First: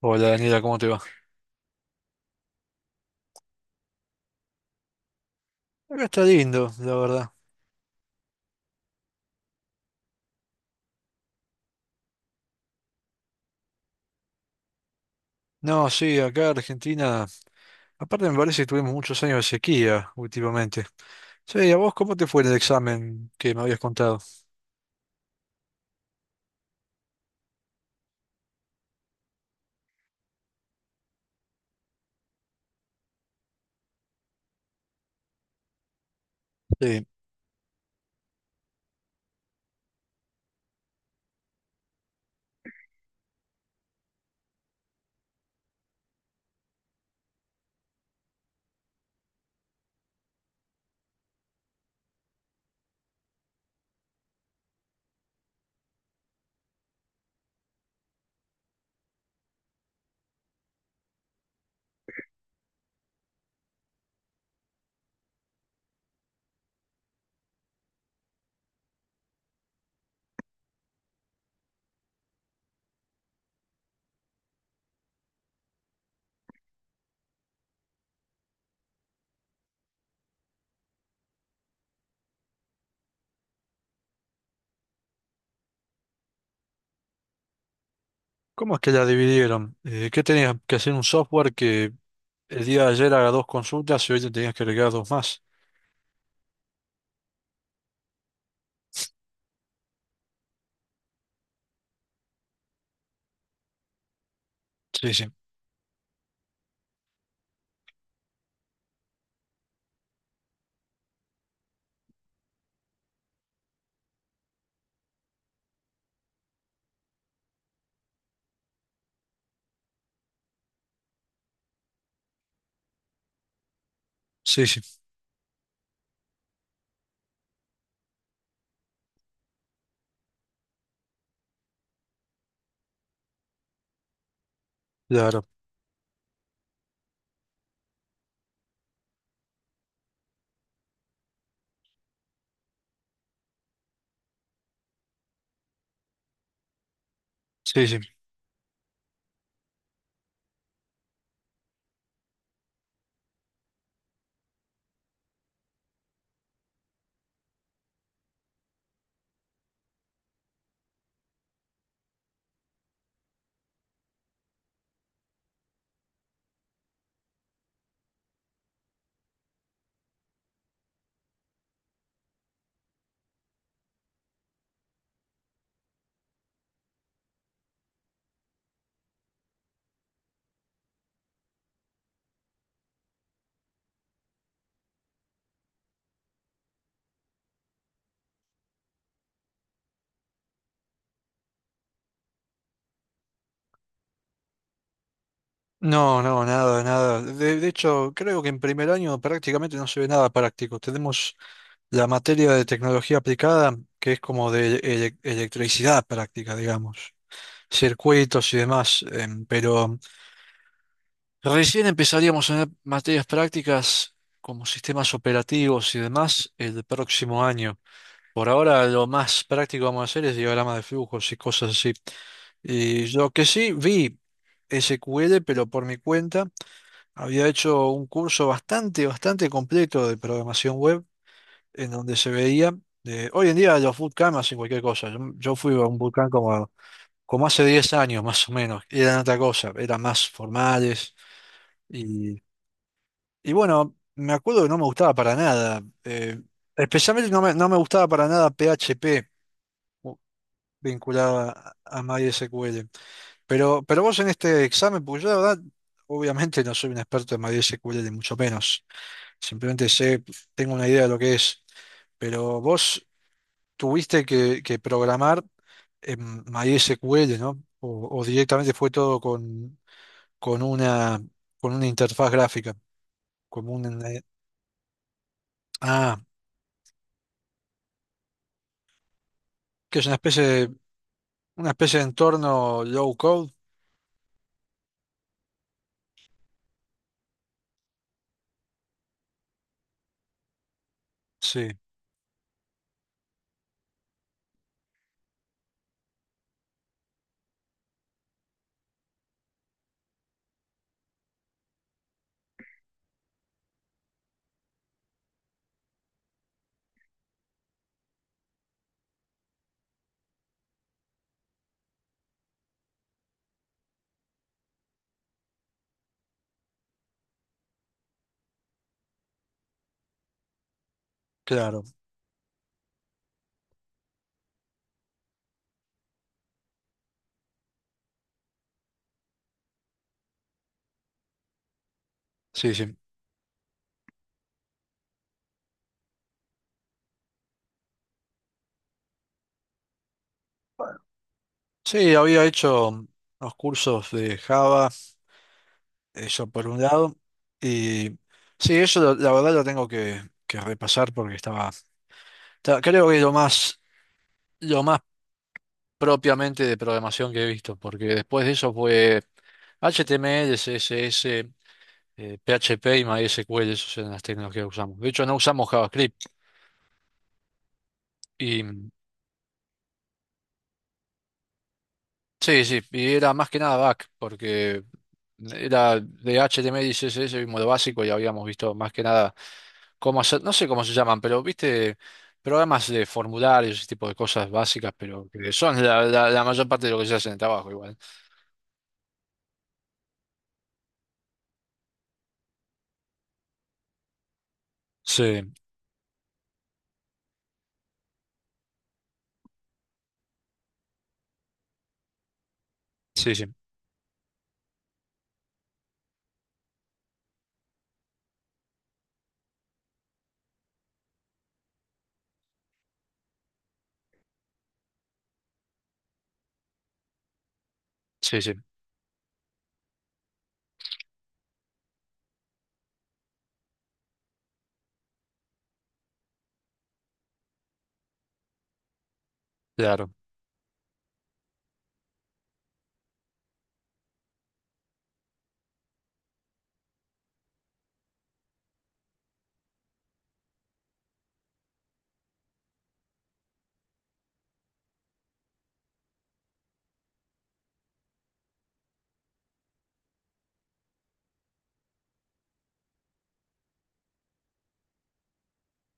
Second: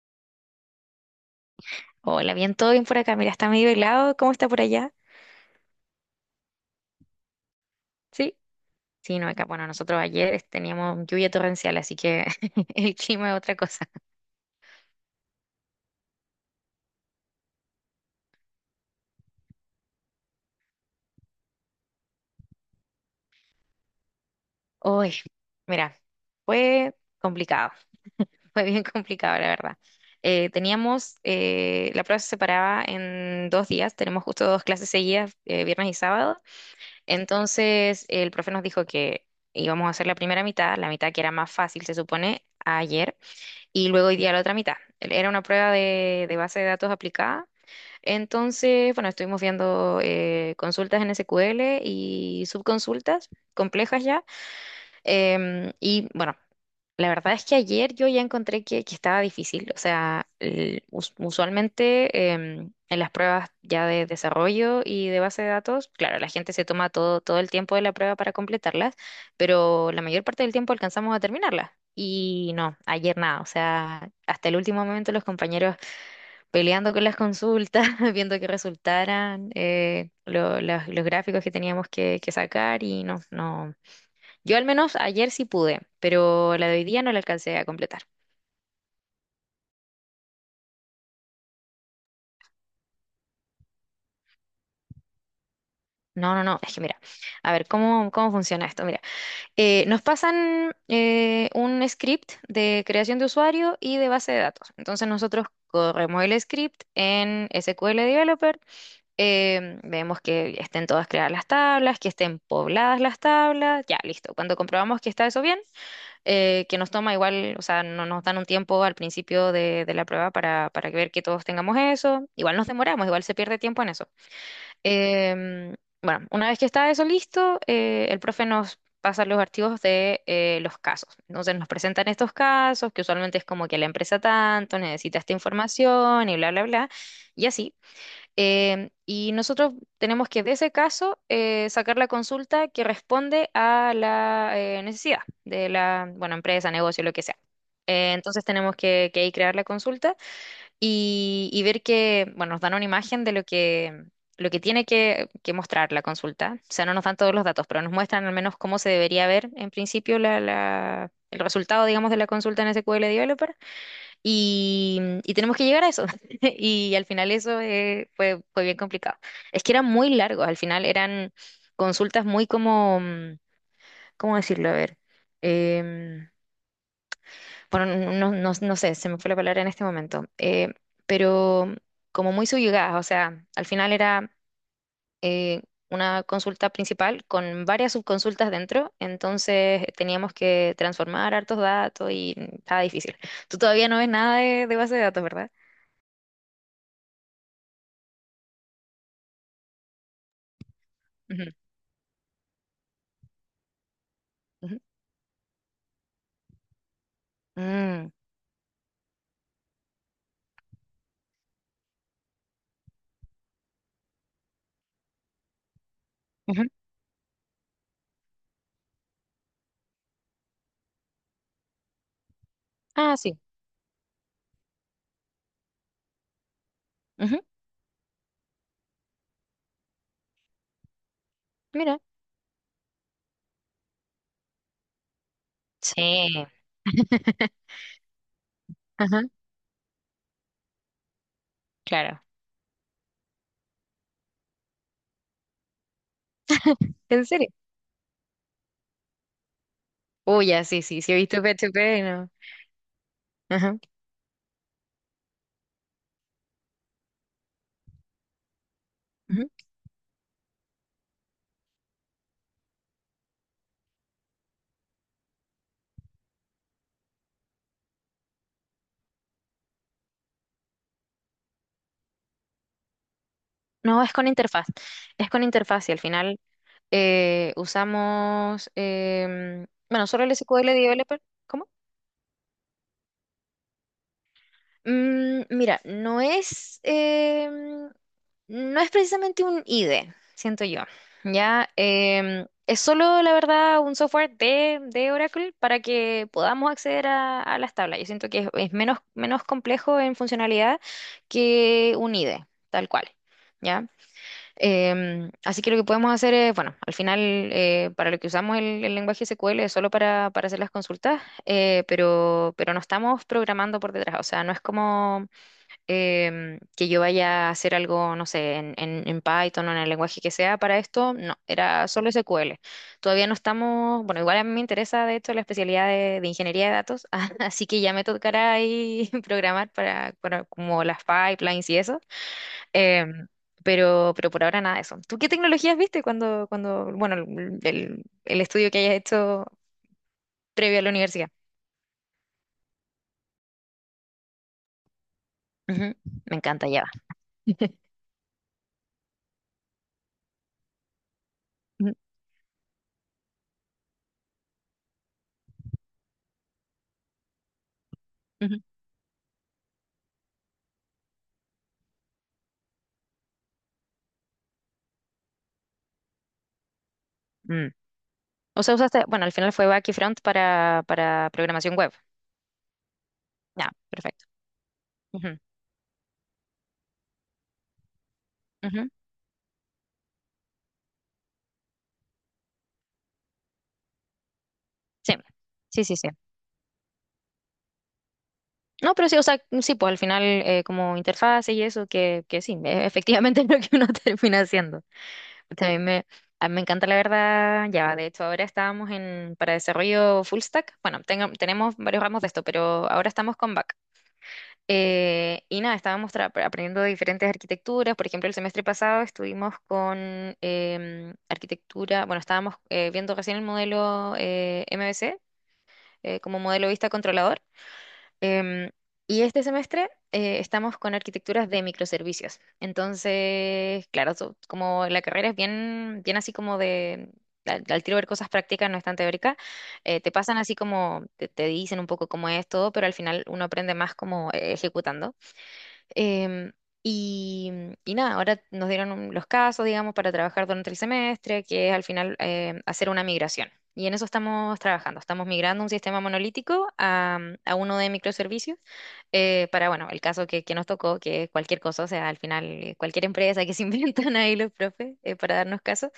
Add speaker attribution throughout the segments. Speaker 1: Hola Daniela, ¿cómo te va?
Speaker 2: Hola, bien, todo bien por acá. Mira, está medio helado. ¿Cómo está por allá?
Speaker 1: Acá está lindo, la verdad.
Speaker 2: Sí. Sí, no, acá, bueno, nosotros ayer teníamos lluvia torrencial, así que el clima es otra cosa.
Speaker 1: No, sí, acá Argentina, aparte me parece que tuvimos muchos años de sequía últimamente. Sí, ¿a vos cómo te fue en el examen que me habías contado?
Speaker 2: Hoy, mira, fue complicado, fue bien complicado, la verdad. Teníamos, la prueba se separaba en dos días, tenemos justo dos clases seguidas, viernes y sábado.
Speaker 1: Sí,
Speaker 2: Entonces, el profe nos dijo que íbamos a hacer la primera mitad, la mitad que era más fácil, se supone, ayer. Y luego hoy día la otra mitad. Era una prueba de base de datos aplicada. Entonces, bueno, estuvimos viendo consultas en SQL y subconsultas complejas ya. Y bueno, la verdad es que ayer yo ya encontré que estaba difícil. O sea, usualmente en las pruebas ya de desarrollo y de base de datos, claro, la gente se toma todo, todo el tiempo de la prueba para completarlas, pero la mayor parte del tiempo alcanzamos a terminarlas. Y no, ayer nada. O sea, hasta el último momento los compañeros peleando con las consultas, viendo que resultaran los gráficos que teníamos que sacar y no, no. Yo al menos ayer sí pude, pero la de hoy día no la alcancé a completar.
Speaker 1: ¿cómo es que la dividieron? ¿Qué tenías que hacer un software que el día de ayer haga dos consultas y hoy te tenías que agregar dos más?
Speaker 2: No, no, no, es que mira, a ver, ¿cómo, cómo funciona esto? Mira, nos pasan un script de creación de usuario y de base de datos. Entonces
Speaker 1: Sí, sí,
Speaker 2: nosotros corremos el script en SQL Developer, vemos que estén todas creadas las tablas, que estén pobladas las tablas, ya, listo. Cuando comprobamos que está eso bien, que nos toma igual, o sea, no nos dan un tiempo al principio de la prueba para ver que todos tengamos eso. Igual nos demoramos, igual se pierde tiempo en eso.
Speaker 1: sí, sí,
Speaker 2: Em, bueno, una vez que está eso listo, el profe nos pasa los archivos de los casos. Entonces nos presentan estos casos, que usualmente es como que la empresa tanto necesita esta
Speaker 1: claro,
Speaker 2: información y bla, bla, bla. Y así. Y nosotros tenemos que, de ese caso, sacar la consulta que responde a la necesidad de la, bueno, empresa, negocio, lo que sea.
Speaker 1: sí, sí.
Speaker 2: Entonces tenemos que ahí crear la consulta y ver que, bueno, nos dan una imagen de lo que tiene que mostrar la consulta. O sea, no nos dan todos los datos, pero nos muestran al menos cómo se debería ver en principio la, el resultado, digamos, de la consulta en SQL Developer. Y tenemos que llegar a eso. Y al final eso fue, fue bien complicado. Es que eran muy largos, al final eran consultas muy como, ¿cómo decirlo? A ver, em, bueno, no, sé, se me fue la palabra en este momento, pero como muy subyugadas, o sea, al final era eh, una consulta principal con varias subconsultas dentro, entonces teníamos que transformar hartos datos y estaba difícil. Tú todavía no ves nada de base de datos, ¿verdad?
Speaker 1: No, no, nada, nada. De hecho, creo que en primer año prácticamente no se ve nada práctico. Tenemos
Speaker 2: Ujú,
Speaker 1: la materia de tecnología aplicada, que es como de
Speaker 2: ujú.
Speaker 1: electricidad práctica, digamos,
Speaker 2: Mm,
Speaker 1: circuitos y demás, pero recién empezaríamos a ver materias prácticas como sistemas operativos y demás
Speaker 2: ujú.
Speaker 1: el próximo año. Por ahora lo más práctico vamos a hacer es diagrama de flujos y cosas así. Y
Speaker 2: Ah,
Speaker 1: lo
Speaker 2: sí.
Speaker 1: que sí vi SQL, pero por mi cuenta,
Speaker 2: Ujú.
Speaker 1: había hecho un curso bastante, bastante completo de programación web en
Speaker 2: Mira.
Speaker 1: donde se veía. Hoy en día los bootcamp hacen cualquier cosa. Yo fui a un
Speaker 2: Sí.
Speaker 1: bootcamp como hace 10 años más o menos, y eran
Speaker 2: Ajá,
Speaker 1: otra cosa, eran más formales.
Speaker 2: claro.
Speaker 1: Y, y bueno, me acuerdo que no me gustaba para nada.
Speaker 2: ¿En
Speaker 1: Especialmente
Speaker 2: serio?
Speaker 1: no me gustaba para nada PHP u-
Speaker 2: Uy, ya, sí, sí, sí, he
Speaker 1: vinculado
Speaker 2: visto PHP,
Speaker 1: a
Speaker 2: no.
Speaker 1: MySQL.
Speaker 2: Ajá,
Speaker 1: Pero vos en este examen, porque yo la verdad, obviamente no soy un experto en MySQL, ni mucho menos.
Speaker 2: ujú.
Speaker 1: Simplemente sé, tengo una idea de lo que es. Pero vos tuviste que programar en MySQL, ¿no? O directamente fue todo con una, con una interfaz gráfica, como
Speaker 2: No,
Speaker 1: un,
Speaker 2: es con interfaz. Es con interfaz y al
Speaker 1: ah,
Speaker 2: final usamos,
Speaker 1: que es
Speaker 2: bueno, solo el SQL Developer. ¿Cómo?
Speaker 1: una especie de entorno low code.
Speaker 2: Mira, no es, no es precisamente un IDE, siento yo.
Speaker 1: Sí,
Speaker 2: Ya. Es solo, la verdad, un software de Oracle para que podamos acceder a las tablas. Yo siento que es menos, menos complejo en funcionalidad que un IDE, tal cual. ¿Ya? Así que lo que podemos hacer es, bueno, al final para lo que usamos el lenguaje SQL es solo para hacer las consultas, pero no estamos programando por detrás, o sea, no es como que yo vaya a hacer algo, no sé, en, en Python o en el lenguaje que sea para esto, no,
Speaker 1: claro,
Speaker 2: era solo SQL. Todavía no estamos, bueno, igual a mí me interesa de hecho la especialidad de ingeniería de datos, así que ya me tocará ahí programar para como las pipelines y eso.
Speaker 1: sí, sí.
Speaker 2: Em, pero por ahora nada de eso. ¿Tú qué tecnologías viste cuando, cuando, bueno, el, el estudio que hayas hecho previo a la universidad?
Speaker 1: Sí, había hecho unos cursos de Java,
Speaker 2: Ujú. Me
Speaker 1: eso por
Speaker 2: encanta,
Speaker 1: un
Speaker 2: Java.
Speaker 1: lado, y sí, la verdad lo tengo que repasar porque
Speaker 2: Ujú,
Speaker 1: creo que lo más propiamente de programación que he visto, porque después de
Speaker 2: ujú.
Speaker 1: eso fue HTML, CSS, PHP y MySQL, esas eran las tecnologías que usamos. De hecho, no usamos JavaScript
Speaker 2: Mm.
Speaker 1: y
Speaker 2: O sea, usaste, bueno, al final fue back y front para programación web.
Speaker 1: sí, sí, y era más que
Speaker 2: Ya,
Speaker 1: nada back,
Speaker 2: perfecto.
Speaker 1: porque
Speaker 2: Ujú,
Speaker 1: era de HTML y CSS vimos lo básico y habíamos visto
Speaker 2: ujú.
Speaker 1: más que nada cómo hacer, no sé cómo se llaman, pero viste programas de formularios, ese tipo de cosas básicas,
Speaker 2: Sí,
Speaker 1: pero que son
Speaker 2: sí, sí,
Speaker 1: la,
Speaker 2: sí.
Speaker 1: la la mayor parte de lo que se hace en el trabajo igual.
Speaker 2: No, pero sí, o sea, mm, sí, pues al final como interfaces y eso, que sí, efectivamente es lo que uno termina haciendo.
Speaker 1: Sí,
Speaker 2: También me, a mí me encanta la verdad ya. De hecho, ahora estábamos en, para desarrollo full stack. Bueno, tenemos varios ramos de esto, pero ahora
Speaker 1: sí,
Speaker 2: estamos
Speaker 1: sí,
Speaker 2: con back. Y nada, estábamos aprendiendo de diferentes arquitecturas. Por ejemplo, el semestre pasado estuvimos con arquitectura, bueno, estábamos viendo recién el modelo MVC como modelo vista controlador.
Speaker 1: sí, sí,
Speaker 2: Em, y este semestre estamos con arquitecturas de microservicios. Entonces, claro, como la carrera es bien, bien así como de, al, al tiro ver cosas prácticas, no es tan teórica,
Speaker 1: claro.
Speaker 2: te pasan así como, te dicen un poco cómo es todo, pero al final uno aprende más como ejecutando. Em, y, y nada, ahora nos dieron los casos, digamos, para trabajar durante el semestre, que es al final hacer una migración. Y en eso estamos trabajando. Estamos migrando un sistema monolítico a, a uno de microservicios para, bueno, el caso que nos tocó, que es cualquier cosa, o sea, al final cualquier empresa que se inventan ahí los profes para darnos caso.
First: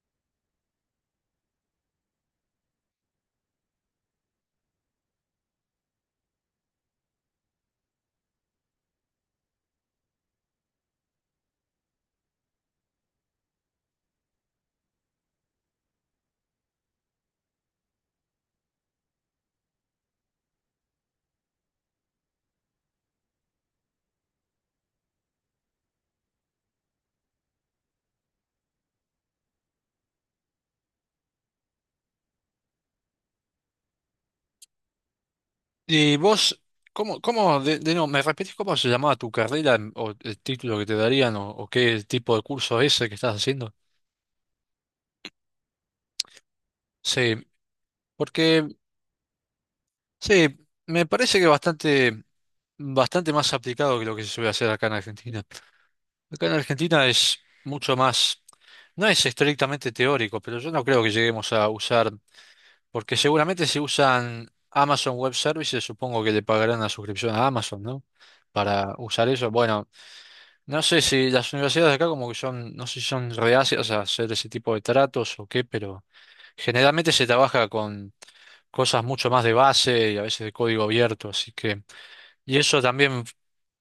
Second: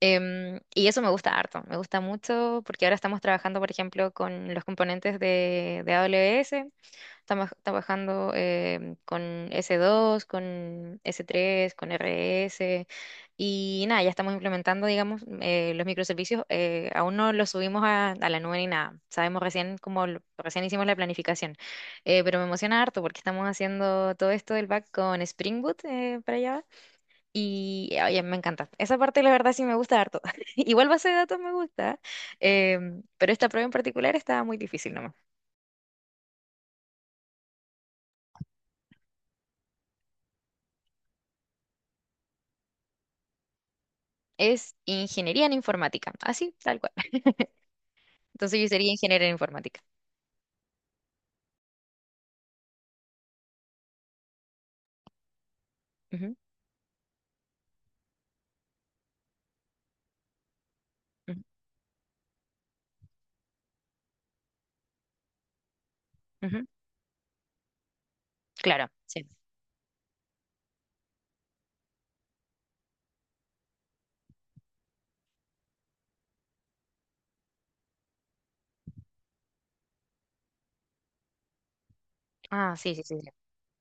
Speaker 2: Y eso me gusta harto, me gusta mucho porque ahora estamos trabajando, por ejemplo, con los componentes de AWS. Estamos trabajando con S2, con S3, con RS y nada, ya estamos implementando, digamos, los microservicios. Aún no los subimos a la nube ni nada. Sabemos recién como recién hicimos la planificación. Pero me emociona harto porque estamos haciendo todo esto del back con Spring Boot para allá y oye, me encanta. Esa parte la verdad sí me gusta harto. Igual base de datos me gusta, pero esta prueba en particular estaba muy difícil.
Speaker 1: Y vos, ¿cómo, cómo, de nuevo, me repetís cómo se llamaba tu carrera o el título que te darían o qué tipo de curso es ese que estás haciendo?
Speaker 2: Es ingeniería en informática, así, tal cual.
Speaker 1: Sí,
Speaker 2: Entonces
Speaker 1: porque
Speaker 2: yo sería ingeniera en informática.
Speaker 1: sí, me parece que bastante, bastante más aplicado que lo que se suele hacer acá en Argentina.
Speaker 2: Ujú,
Speaker 1: Acá en Argentina es mucho más, no es estrictamente teórico, pero yo no creo que lleguemos a usar, porque seguramente si usan Amazon Web Services, supongo que le
Speaker 2: ujú, ujú.
Speaker 1: pagarán la suscripción a Amazon, ¿no?
Speaker 2: Claro,
Speaker 1: Para
Speaker 2: sí.
Speaker 1: usar eso, bueno. No sé si las universidades de acá como que son, no sé si son reacias a hacer ese tipo de tratos o qué, pero generalmente se trabaja con cosas mucho más de base y a veces de código abierto, así que, y
Speaker 2: Ah,
Speaker 1: eso
Speaker 2: sí, sí, sí.
Speaker 1: también
Speaker 2: Sí.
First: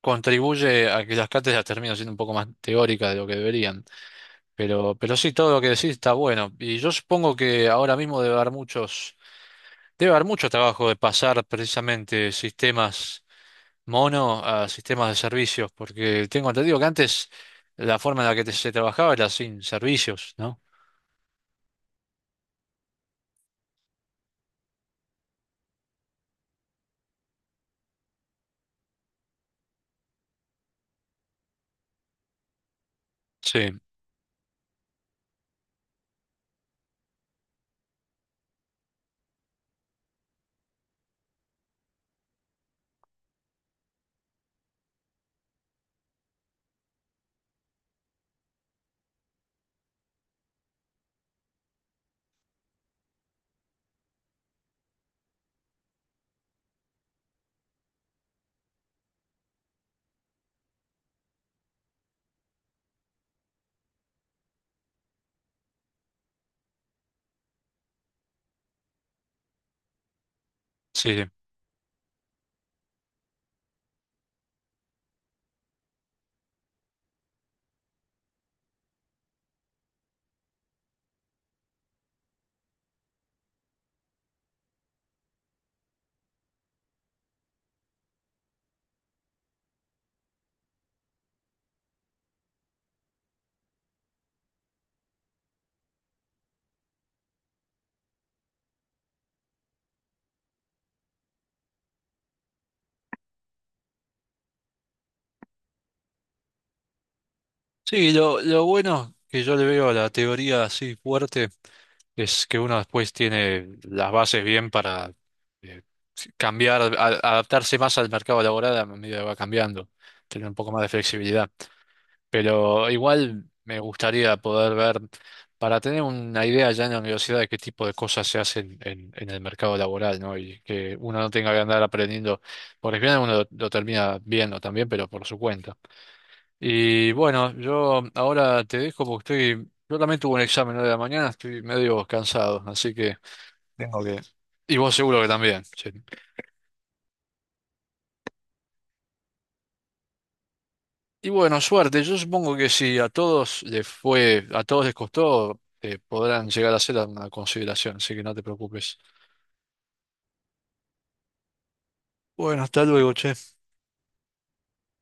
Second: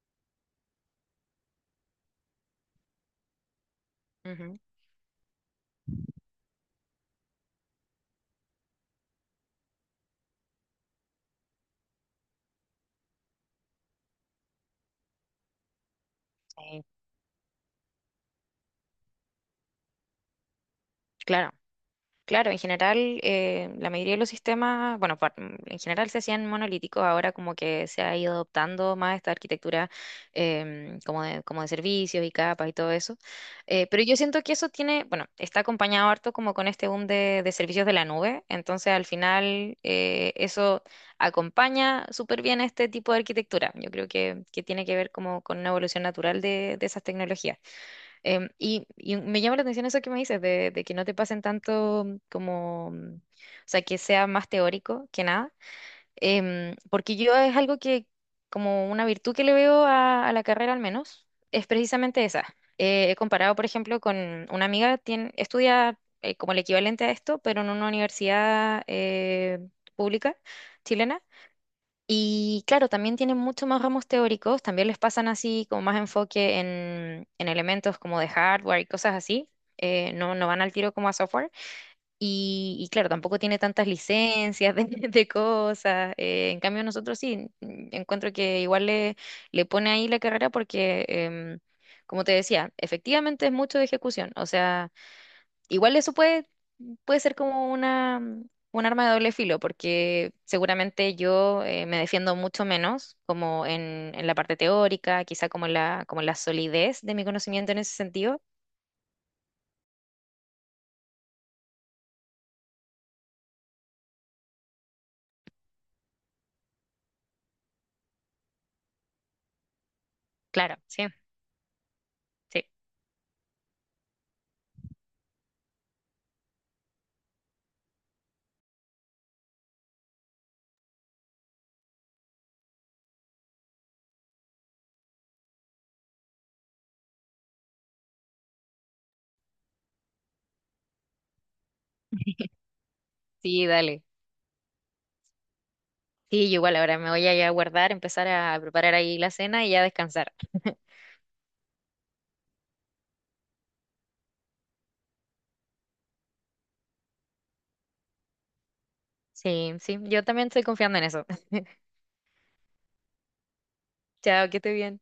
Speaker 1: contribuye a que las cátedras terminen siendo un poco más teóricas de lo que deberían.
Speaker 2: Ujú,
Speaker 1: Pero sí, todo lo que decís está bueno. Y yo supongo que ahora mismo debe haber muchos, debe haber mucho trabajo de pasar precisamente sistemas mono a sistemas de servicios, porque tengo entendido
Speaker 2: sí,
Speaker 1: que antes la forma en la que se trabajaba era sin servicios, ¿no?
Speaker 2: claro. Claro, en general, la mayoría de los sistemas, bueno, en general se hacían monolíticos, ahora como que se ha ido adoptando más esta arquitectura como de servicios y capas y todo eso.
Speaker 1: Sí,
Speaker 2: Pero yo siento que eso tiene, bueno, está acompañado harto como con este boom de servicios de la nube, entonces al final eso acompaña súper bien este tipo de arquitectura. Yo creo que tiene que ver como con una evolución natural de esas tecnologías. Y me llama la atención eso que me dices, de que no te pasen tanto como, mm, o sea, que sea más teórico que nada. Porque yo es algo que, como una virtud que le veo a la carrera al menos, es precisamente esa. He comparado, por ejemplo, con una amiga, tiene, estudia como el equivalente a esto, pero en una universidad pública
Speaker 1: sí,
Speaker 2: chilena.
Speaker 1: sí.
Speaker 2: Y claro, también tienen mucho más ramos teóricos, también les pasan así como más enfoque en elementos como de hardware y cosas así. No, no van al tiro como a software. Y claro, tampoco tiene tantas licencias de, de cosas. En cambio, nosotros sí, encuentro que igual le, le pone ahí la carrera porque, como te decía, efectivamente es mucho de ejecución. O sea... Igual eso puede, puede ser como una, un arma de doble filo, porque seguramente yo me defiendo mucho menos como en la parte teórica, quizá como en la solidez de mi conocimiento en ese
Speaker 1: Sí,
Speaker 2: sentido.
Speaker 1: lo bueno que yo le veo a la teoría así fuerte es que uno después tiene las bases bien para eh, cambiar, adaptarse más al mercado laboral a medida que va cambiando, tener un poco
Speaker 2: Claro,
Speaker 1: más de
Speaker 2: sí,
Speaker 1: flexibilidad.
Speaker 2: sí,
Speaker 1: Pero igual me gustaría poder ver, para tener una idea ya en la universidad de qué tipo de cosas se hacen en el mercado laboral, ¿no? Y que uno no tenga que andar aprendiendo, porque al final uno lo termina viendo también, pero por su cuenta. Y bueno, yo ahora te dejo porque estoy, yo también tuve un examen hoy de la mañana, estoy medio cansado, así que
Speaker 2: sí,
Speaker 1: tengo
Speaker 2: dale.
Speaker 1: que... Y vos seguro que también. Sí.
Speaker 2: Sí, yo igual ahora me voy a ir a guardar, empezar a preparar ahí la cena y ya descansar.
Speaker 1: Y bueno, suerte. Yo supongo que si a todos les fue, a todos les costó, podrán llegar a ser una consideración, así que no te preocupes.
Speaker 2: Sí, sí, yo también estoy confiando en eso.
Speaker 1: Bueno, hasta luego, che.
Speaker 2: Chao, que esté bien.